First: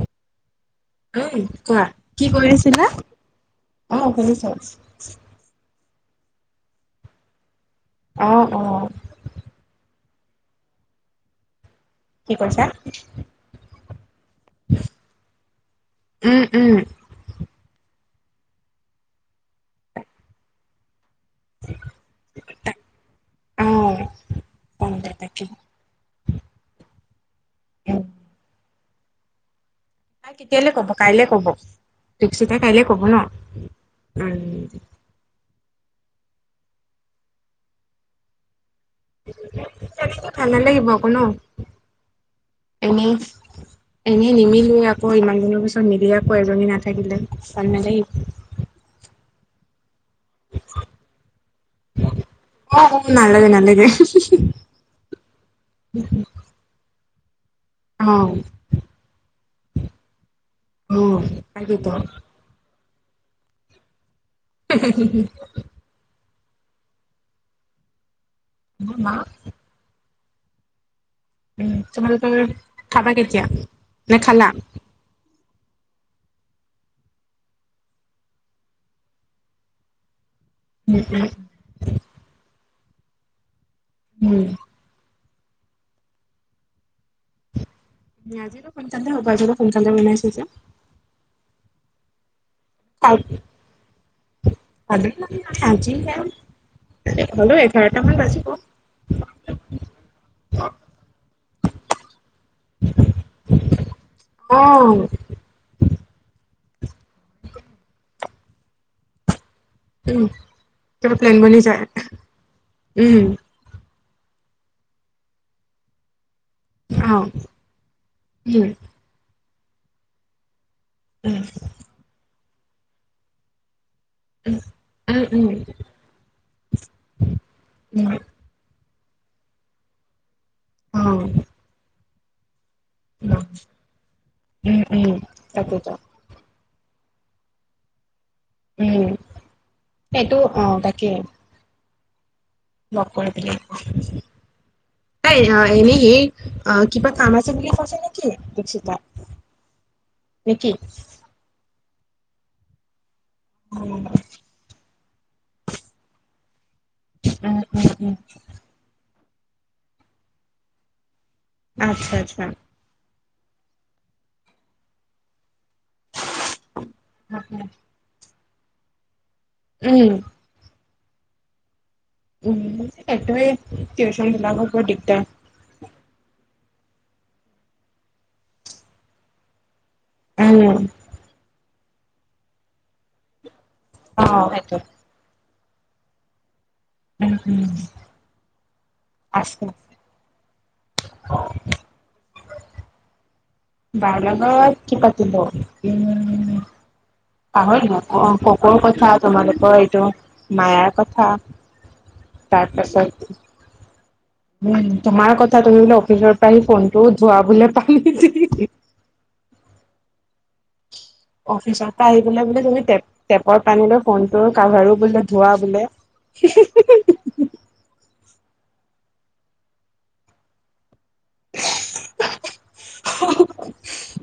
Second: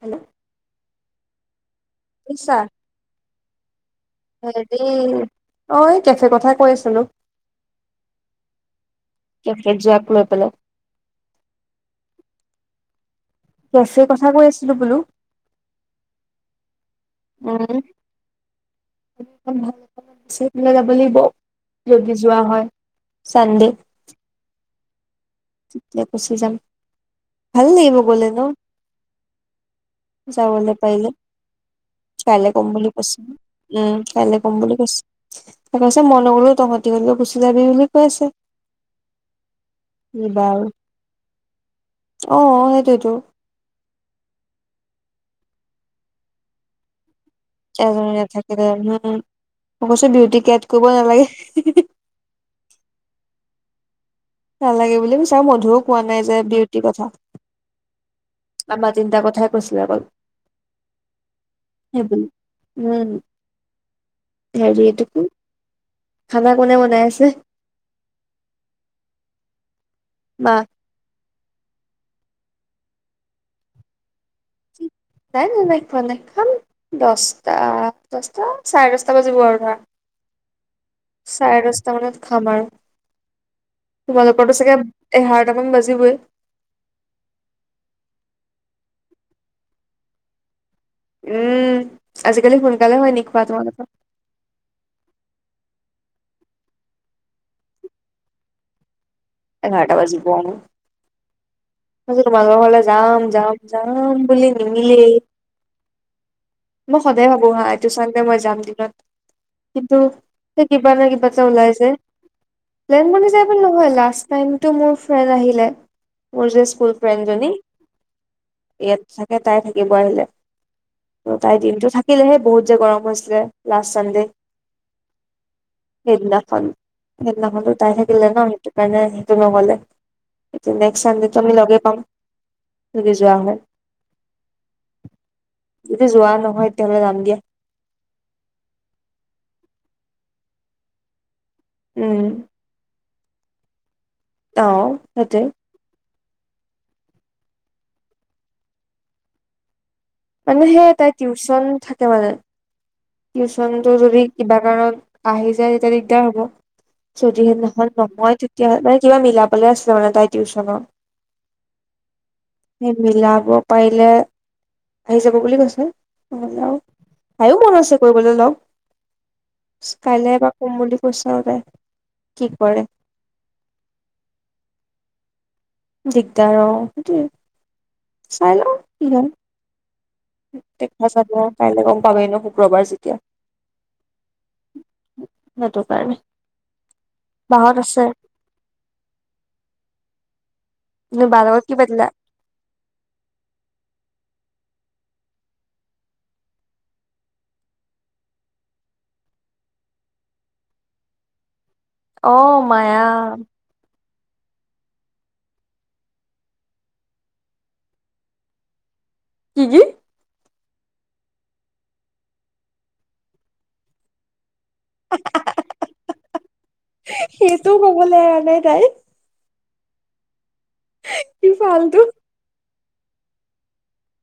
Hello উম কোৱা কি কৰি শুনিছা আছিলা? অ শুনিছচ উম। ঐ কেফে কথাই কৈ আছিলো। অ অ। কেফে যোৱা ফ্ল পেলাই। কি কৈছা? কেফে কথা কৈ আছিলো বোলো। উম উম অও ভাল, বিচাৰি পেলাই যাব লাগিব। যদি যোৱা হয় চানডে। চানডে তাকেই তেতিয়া গুচি যাম। ভাল লাগিব গলে ন। তাই কেতিয়ালে কব কাইলে কব। কাইলৈ দীপশিখাই কম কাইলে বুলি কব ন কৈছে উম কাইলৈ কম উম বুলি কৈছে। সি কৈছে মই নগ'লেও তহঁতি হলেও গুচি যাবি বুলি কৈছে। ভাল আৰু নালাগিব আকৌ ন, অ সেইটোয়েতো এনেই। এনেই নিমিলোৱে আকৌ ইমান দিনৰ পিছত মিলি আকৌ এজনী নাথাকিলে। ভাল নালাগিব এজনী নাথাকিলে ন মই কৈছো বিউটি কেত কৰিব নালাগে। অ নালাগে নালাগে। নালাগে বুলি কৈছে আৰু মধুও কোৱা নাই যে বিউটিৰ কথা। অহ। আমাৰ তিনিটা কথাই কৈছিলে অকল। আৰু খাই কেইটা। সেইবুলি উম হেৰি, এইটো কোন? খানা কোনে বনাই আছে? [unintelligible] বাহ। উ তোমালোকে খাবা কেতিয়া, নে খালা? নাই নাই নাই খোৱা নাই খাম দহটা দহটা চাৰে দহটা বাজিব আৰু ধৰা। উম উম চাৰে দচটা মানত খাম আৰু উম তোমালোকৰতো চাগে এঘাৰটা মান বাজিবই। আজি টো সোনকালে হ'ব আজি সোনকালে বনাইছে যে। উম আজিকালি সোনকালে হয় নি খোৱা তোমালোকৰ। [unintelligible] হ'লো এঘাৰটা মান বাজিব। এঘাৰটা বাজিব অ। মই যে তোমালোকৰ ঘৰলে যাম যাম যাম বুলি অ' নিমিলেই। মই সদায় ভাবো হা এইটো চানদে মই যাম দিনত। কিন্তু উম সেই কিবা ন কিবা প্লেন এটা বনি ওলাই যায় যে প্লেন উম বনি যাই। নহয় লাষ্ট টাইম টো মোৰ ফ্ৰেড আহিলে মোৰ জেষ্ট স্কুল অ' ফ্ৰেণ্ডজনী, উম ইয়াত চাগে তাই থাকিব আহিলে। ত', উম তাই দিনটো থাকিলেহে বহুত যে গৰম হৈছিলে লাষ্ট চানডে', উহ উম উম। সেইদিনাখন, সেইদিনাখন টো তাই উম থাকিলে ন সেইটো কাৰণে সেইটো নহ'লে', নেক্সট অ' চানডেটো আমি লাগে', ফুৰিব যোৱা উম হ'ল, উম তাকেতো এতিয়া যোৱা নহয় তেলৈ যামি দিয়া', উম', সেইটো অ', তাকেই', উম', নকৰি বুলি কৈছে', তই, সেইটোৱে', এনে হেৰি, আ', কিবা কাম আছে বুলি কৈছে নেকি দীপশিখা? মানে, সেই তাইৰ টিউচন থাকে মানে', টিউচনটো উম যদি কিবা কাৰণত আহি যায়, তেতিয়া দিগদাৰ হ'ব', যদিহে উম উম নহয়, উম, নহয় তেতিয়া মানে কিবা মিলাবলে আছিলে মানে তাই টিউচনৰ', আচ্ছা', আচ্ছা', সি মিলাব পাৰিলে, আহি যাব বুলি কৈছে', মানে, তাইও মন আছে কৰিবলৈ লগ, উম কাইলে বা', কম বুলি কৈছে আৰু তাই', কি কৰে উম', এইটোৱে টিউচন বিলাকত বৰ দিগদাৰ', দিগদাৰ, সেইটোৱে, চাই লওঁ কি হয়', উম, দেখা চাব, কাইলৈ গম পাবেই ন শুক্ৰবাৰ যেতিয়া? অ', সেইটো', সেইটো কাৰণে', উম', বাহত হুম', আছে আছোঁ', তুমি বাৰ লগত কি পাতিলা? বাৰ লগত কি পাতিব? উম', পাহৰি অ', ককৰ কথা তোমালোকৰ এইটো মায়াৰ কথা', অ', তাৰপাছত মায়া', উম, তোমাৰ কথা তুমি বোলে অফিচৰ পৰা ফোনটো ধোৱা বোলে পানী দি', দি', কি -কি? অফিচৰ পৰা আহি বোলে তুমি টেপ- টেপৰ পানী লৈ ফোনটোৰ কাভাৰো', বোলে, ধোৱা বোলে, হিঃ হিঃ হিঃ হিঃ হিঃ', সেইটোও কবলৈ এৰা নাই তাই? হিঃ, কি ফালটো', হ-হ,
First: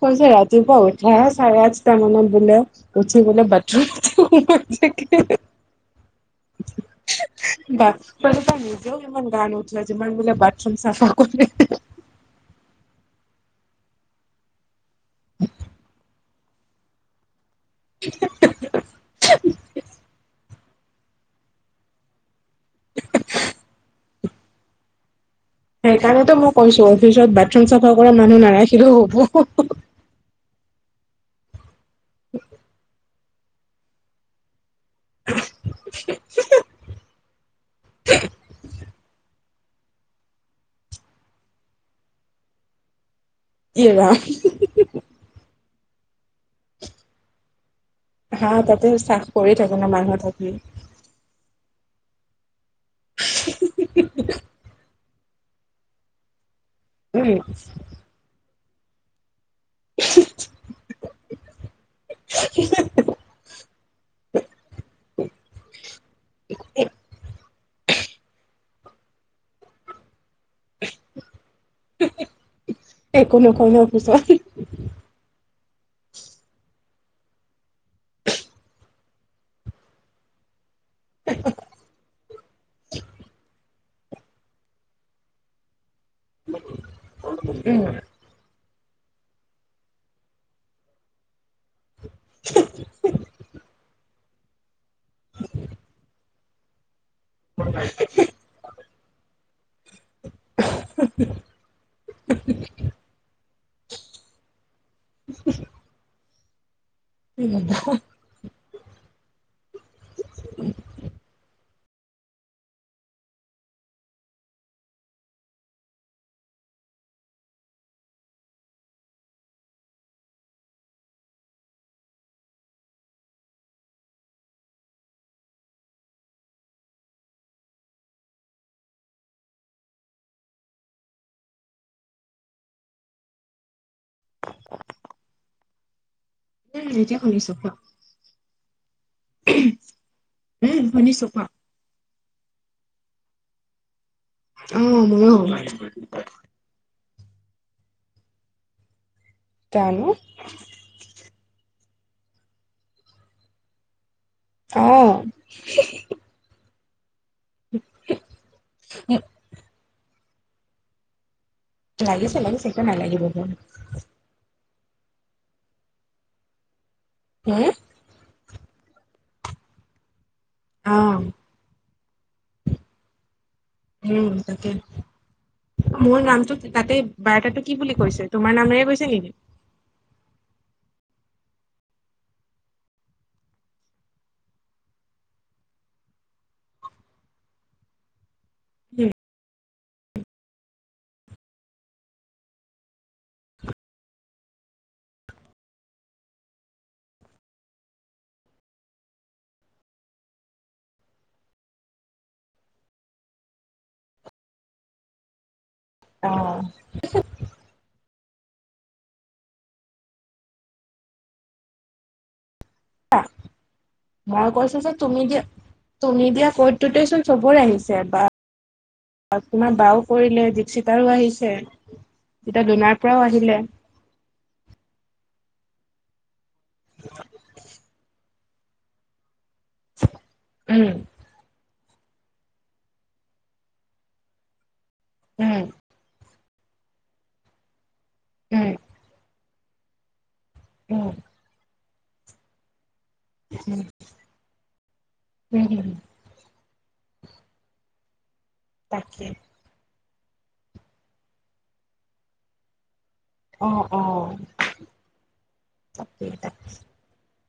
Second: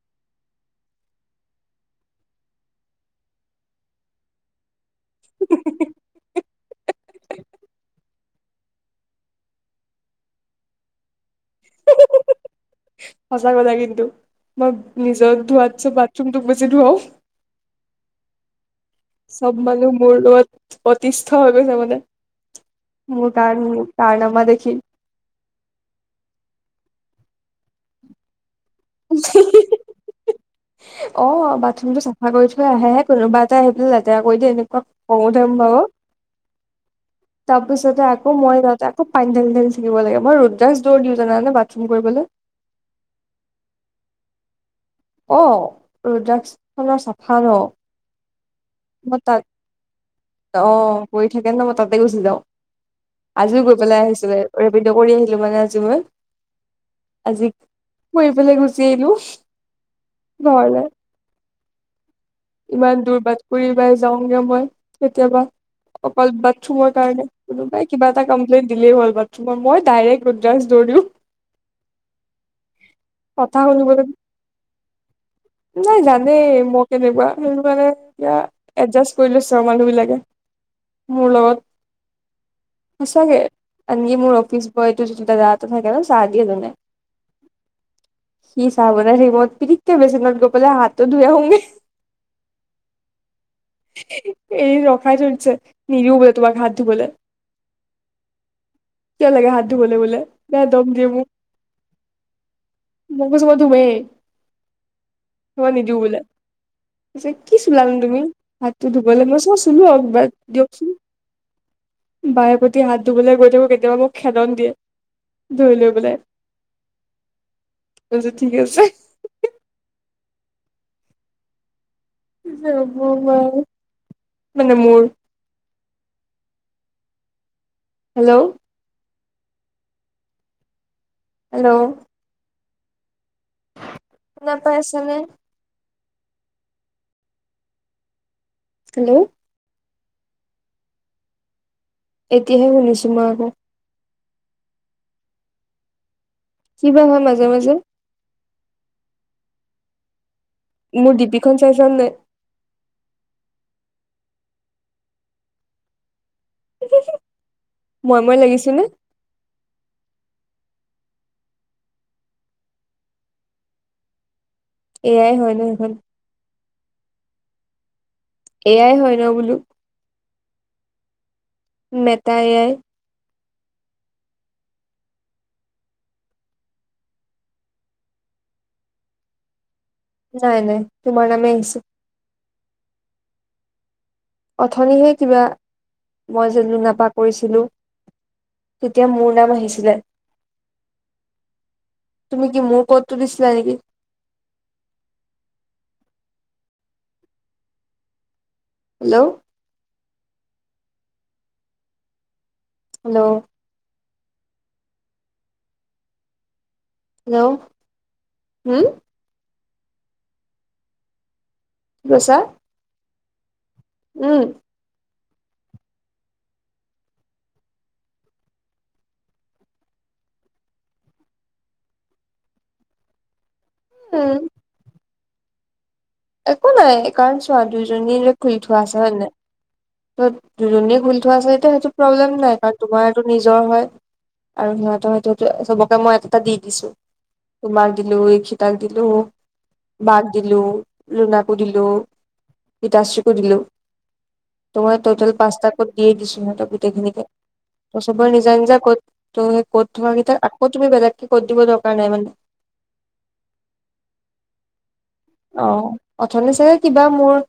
কৈছে ৰাতিপুৱা উঠাই চাৰে আঠটা মানত বোলে', উঠি বোলে বাথৰুমতে হিঃহিঃ হিঃ সোমাই থাকা হা- হা', হে -হে হিঃ- হিঃ, বাথ', ক'লে, তাই নিজেও ইমান গা নুধুৱে, যিমান বোলে বাথৰুম চাফা কৰি হিঃ- হিঃ- হি‌ঃ', হিঃ- হিঃ- হিঃ, সঁচা কথা কিন্তু মই', নিজৰ ধুৱাতছে বাথৰুম তোক বেছি ধুৱও', চব মানুহ মোৰ লগত অতিষ্ঠ হৈ গৈছে মানে', মোৰ কাৰ, কাৰণামা দেখি', সেইকাৰণেতো মই কৈছোঁ অফিচত বাথৰুম চাফা কৰা মানুহ নাৰাখিলেও হ'ব হ-হ', হিঃ', অ', বাথৰুমটো চাফা কৰি থৈ আহেহে কোনোবা এটাই আহি পেলেই লেতেৰা কৰি দিয়ে এনেকুৱা', খং উঠে মোৰ, তাৰপিছতে আকৌ মই লেতেৰাত আকৌ পানী ডালি ডালি', থাকিব লাগে, মই ৰুদ্ৰাক্স দৌৰ দিওঁ জানানে বাথৰুম কৰিবলে', ইৰা, হু- হু', অ', ৰুদ্ৰাক্সখনৰ চাফা ন', হা', তাতে মই চাফ তাত কৰি থাকে ন মানুহ থাকি', অ কৰি থাকে ন, মই তাতে গুছি যাওঁ, আজিও গৈ পেলেই আহিছিলে, ৰেপিড কৰি', মানে আজি মই উম আজি ফুৰিবলৈ গুচি আহিলোঁ। ঘৰলৈ, ইমান দূৰ বাট', ফুৰিবাই যাওঁগে মই কেতিয়াবা। অকল বাথৰুমৰ কাৰণে কোনোবাই কিবা এটা কমপ্লেইনট দিলেই হ'ল বাথৰুমৰ মই ডাইৰেক্ট ৰোদ্ৰাক্স দৌৰ দিওঁ, একো কথা নকয় ন শুনিবলৈ অফিচত নাই জানেই মই কেনেকুৱা সেইটো কাৰণে এতিয়া এডজাষ্ট কৰি লৈছে আৰু মানুহ বিলাকে মোৰ লগত সঁচাকে আনকি মোৰ অফিচ বয় যিটো [unintelligible] ত থাকে ন' চাহ দিয়ে যোনে, উম সি চাহ [unintelligible] পিৰিকে বেচনত গৈ পেলে হাতো ধুই আহোঁগে। [unintelligible] এদিন ৰখাই থৈ দিছে নিদিওঁ বোলে তোমাক হাত ধুবলে। কিয় লাগে হাত ধুবলৈ বোলে বেয়া দম দিয়ে মোক। [unintelligible] মই কৈছে মই ধুমেই। ধুব নিদিও বোলে পিছে উম কি চোলা নো তুমি হাতটো ধুবলৈ মই কৈছোঁ চ চোলো আৰু কিব দিয়কচোন। বাৰে পতি হাত ধুবলৈ গৈ থাকোঁ কেতিয়াবা মোক খেদন দিয়ে। ধৰি লৈ পেলাই, তাৰ পিছত ঠিকে আছে। কি যে হ'ব আমাৰ, মানে মোৰ। হেল্ল'। হেল্ল'। শুনা পাই আছেনে? উম এতিয়া শুনিছোঁ কোৱা। হেল্ল'। উম শুনিছোঁ কোৱা। এতিয়াহে শুনিছোঁ মই আকৌ। উম ময়ো কিবা হয় মাজে-মাজে। জানো। মোৰ ডিপিখন চাইছা নাই? অ' হো-হো, মই-মই লাগিছে নে? লাগিছে-লাগিছে কিয় নালাগিব আকৌ। এআই হয় ন' সেইখন। [unintelligible] এআই হয় ন' বোলো। অ' মেটা এআই উম তাকে। মোৰ নামটো তাতে বাৰ্তাটো কি বুলি কৈছে, তোমাৰ নামেৰে কৈছে নেকি। নাই-নাই তোমাৰ নামেই আহিছে। অথনিহে কিবা মই যে লোনাপা কৰিছিলোঁ। তেতিয়া মোৰ নাম আহিছিলে। তুমি কি মোৰ কডটো দিছিলা নেকি। হেল্ল'। হেল্ল'। অ'। হেল্ল', হুম। কি কৈছা? আ উম মই কৈছোঁ যে তুমি যে তুমি দিয়া কডটোতে চোন চবৰে আহিছে এবা আ তোমাৰ বাও কৰিলে জীপ চিতাৰো আহিছে। যেতিয়া দোনাৰ পৰাও আহিলে। উম। একো নাই এই কাৰণ চোৱা দুইজনী যে খুলি থোৱা আছে হয় নে নাই? ত উম দুজনীয়ে খুলি ত আচলতে সেইটো প্ৰব্লেম নাই কাৰণ তোমাৰটো নিজৰ হয় আৰু সিহঁতৰ সেইটো উম ত চবক ক মই এটা এটা দি দিছো, তোমাক দিলো এইখিতাক উম দিলো বাক দিলো, উম লোনাকো দিলো, গীতাশ্ৰী [unintelligible] ত' মই টটেল উম পাঁচটা ক'ত হম দিয়েই দিছো সিহঁতক গোটেইখিনিকে, ত চবৰে নিজা নিজা ক'ত তাকে তই কত থকা কেইতা আকৌ তুমি বেলেগকে কত দিব দৰকাৰ নাই মানে। অ অ অ তাকে অথনি তাকে চাগে কিব বা মোৰ,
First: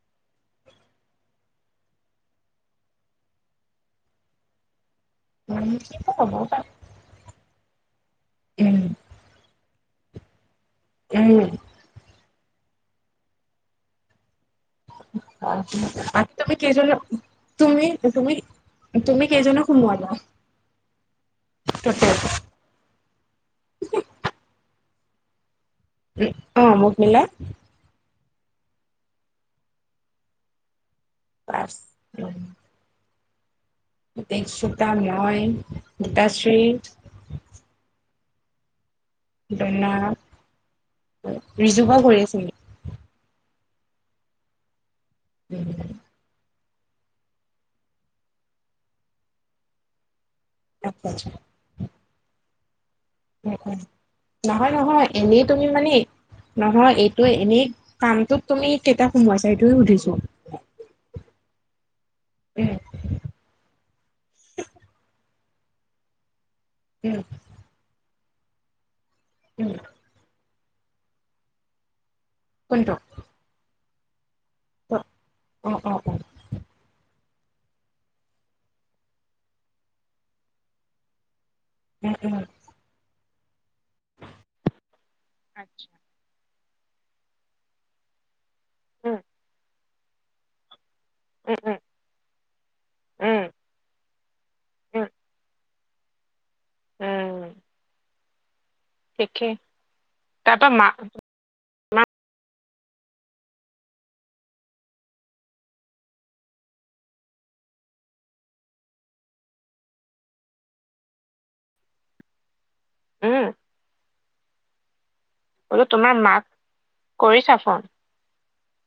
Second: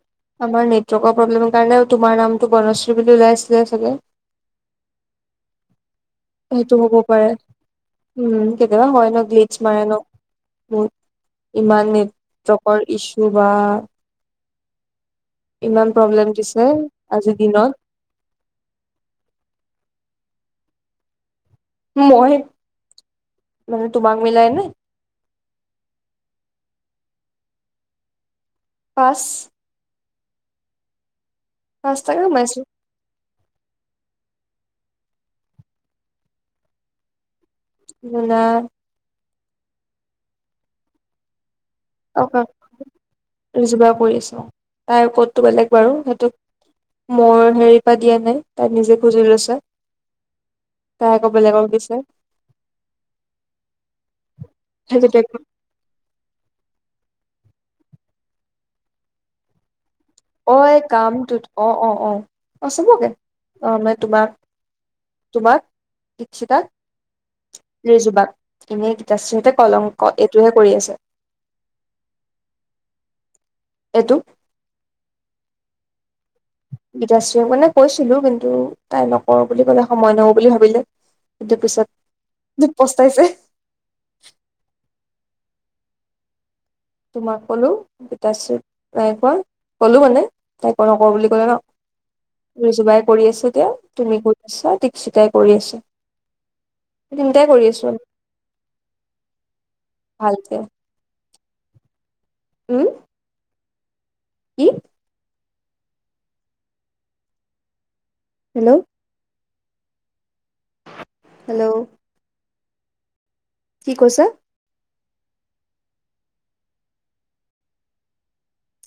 আমাৰ নেটৱৰ্কৰ প্ৰব্লেম কাৰণে তোমাৰ নামটো বনশ্ৰী বুলি ওলাই আছিলে চাগে? উম সেইটো হ'ব পাৰে সেইটো হ'ব পাৰে। উম কেতিয়াবা হয় ন গ্লিচ মৰা ন উম। উম। ইমান নেটৱৰ্কৰ ইছু বা! ইমান প্ৰব্লেম [unintelligible] তুমি দিছে কেইজ তুমি আজিৰ দিনত। তুমি তুমি, তুমি কেইজনক সোমোৱালা? টটেল মই মানে তোমাক মিলাই নে? উম, অ মোক মিলাই। পাঁচ পাঁচ তাকে সোমাইছো। দিক্ষিতা, মই, গীতাশ্ৰী। লুনা। দনা, ৰিজুু বা কৰি আছে নেকি? ৰিজু বা কৰি আছো, তাই ক'তটো বেলেগ বাৰু সেইটোত মই হেৰি পা দিয়া নাই তাই নিজে খুজি লৈছে। তাই আকৌ বেলেগক দিছে। নউম উম, নহয় নহয় সেইটো এনেই তুমি মানে নহয় এইটো এনেই কামটোত তুমি কেইটা সোমাইছা এইটো হে সুধিছো? অ এই কামটোত, অ অ অ অ উম, চবকে অ মানে তোমাক তোমাক, দিক্ষিতা উম। ৰিজুবাক, এনেই গীতাশ্ৰীহতে উম, কলংক এইটোহে কৰি আছে। কোনটো? এইটো। অ, অ অ অ। গীতাশ্ৰীয়ে মানে কৈছিলো কিন্তু তাই নকৰো বুলি কলে সময় নহব বুলি ভাবিলে। এতিয়া পিছত ওম ওম। তোক পস্তাইছে। [unintelligible] তোমাক কলো, গীতাশ্ৰী উম, নাইকোৱা কলো মানে। তাইক নকৰো বুলি ক'লে উম, ন? উম, ৰিজুবাই কৰি উম, আছে এতিয়া, তুমি কৰি আছা, উম, দীক্ষিতাই কৰি আছে। তিনটাই কৰি আছো। দেখে ভালকে তাৰপৰা মা উম। কি? Hello hello! উম কি কৈছ বোলো তোমাৰ মাক কৰিছা ফন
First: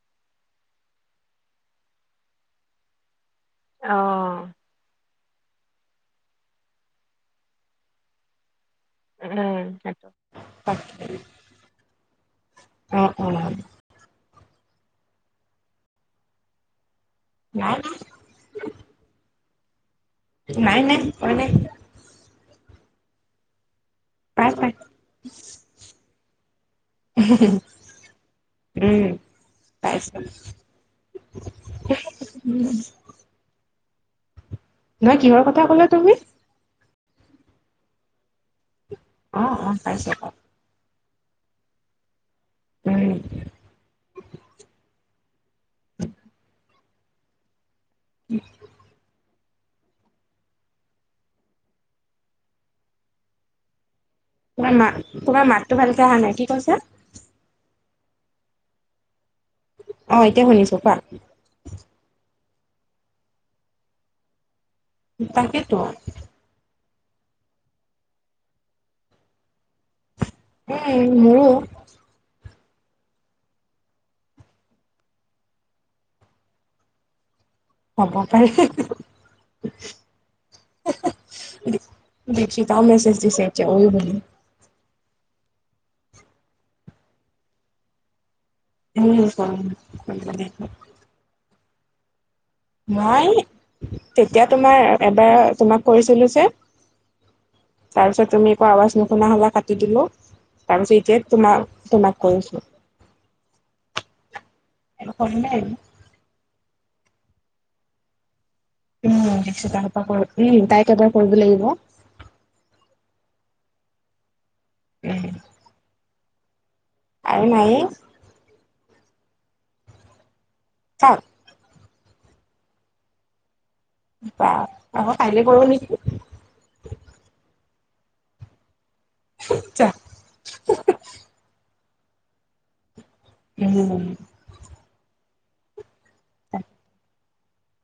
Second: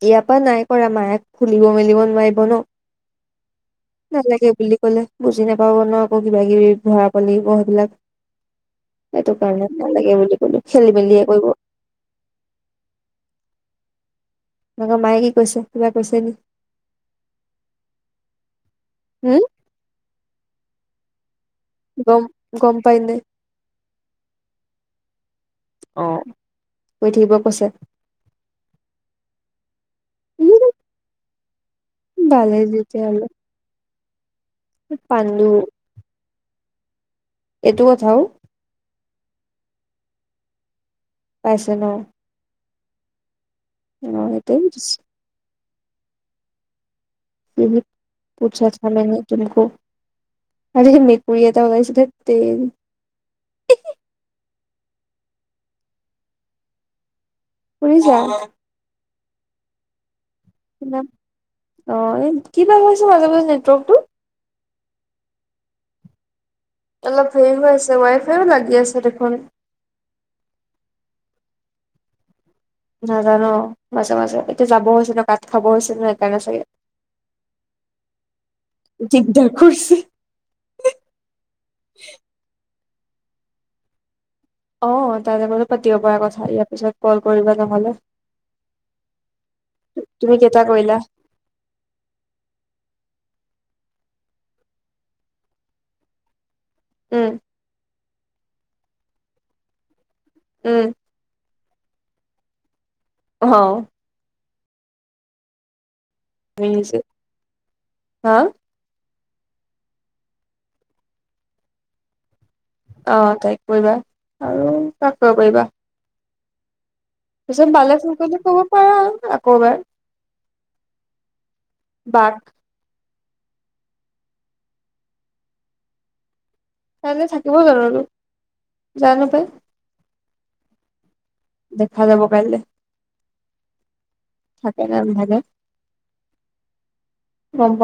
ইয়াৰ পৰা নাই কৰা মাই খুলিব মেলিব নোৱাৰিব ন অ', নালাগে বুলি কলে বুজি নাপাব ন আকৌ কিবা কিবি ভৰা পালিব সেইবিলাক সেইটো উম, কাৰণে সেইটো। নালাগে বুলি কলো খেলি মেলিয়ে কৰিব অ অ তাপা মায়ে কি কৈছে কিবা কৈছে নি। নাই নাই হম নাই নাই কোৱা নাই গম গম পাই নাই পাই পাই অ শুই থাকিব কৈছে উম পাইছে ডালে যেতিয়া হলেও নে কিহৰ কথা ক'লা তুমি এইটো কথাও অ অ পাইছো পাই পাইছ ন উম অ হেতেও বুজিছে উহু পুঠিয়া থলে নে তুমকৌ এহহ মেকুৰি এটা ওলাইছে ধেত তেৰি তোমাৰ মাত তোমাৰ মাততো ভালকে আহা নাই কি কৈছা? শুনিছ অ এতিয়া শুনিছো কোৱা অ এই কিবা হৈছে মাজে মাজে নেটৱৰ্ক টো তাকেইতো অলপ হেৰি হৈ আছে ৱাই ফাইও লাগি আছে দেখোন উম মোৰো নাজানো মাজে মাজে এতিয়া যাব হৈছিল ন কাত খাব হৈছে ন সেইকাৰনে চাগে হ'ব পাৰে। দিগদাৰ কৌৰছে দীক্ষিতাও মেছেজ দিছে এতিয়া অই বুলি অ তাই লগটো পাতিব পাৰা কথা ইয়াৰ পিছত কল কৰিবা নহ'লে তুমি কেইটা [unintelligible] কৰিলা মই তেতিয়া তোমাৰ এবাৰ তোমাক কৰিছিলো যে উম তাৰপিছত তুমি একো আৱাজ নুশুনা হলা কাটি দিলো তাৰপিছত উম এতিয়া তোমাৰ তোমাক কৰিছো অহ আৰু কৰিলো নিমিছে হা উম দিকশীকাহতৰ উম তাইক এবাৰ কৰিব লাগিব অ তাইক কৰিবা আৰু কাক উম, কৰিবা ৰবা আৰু তাৰছত নাইয়ে মালে ফন কৰিলে কৰিব পাৰা আকৌ এবাৰ কাক বাক বাহ আকৌ কাইলে কৰো নেকি। কাইলে থাকিব জানো এইটো জানো পায়। [unintelligible] যা দেখা যাব কাইলে। উম' থাকে নে নাথাকে। তাক [unintelligible] হয় হয় [unintelligible]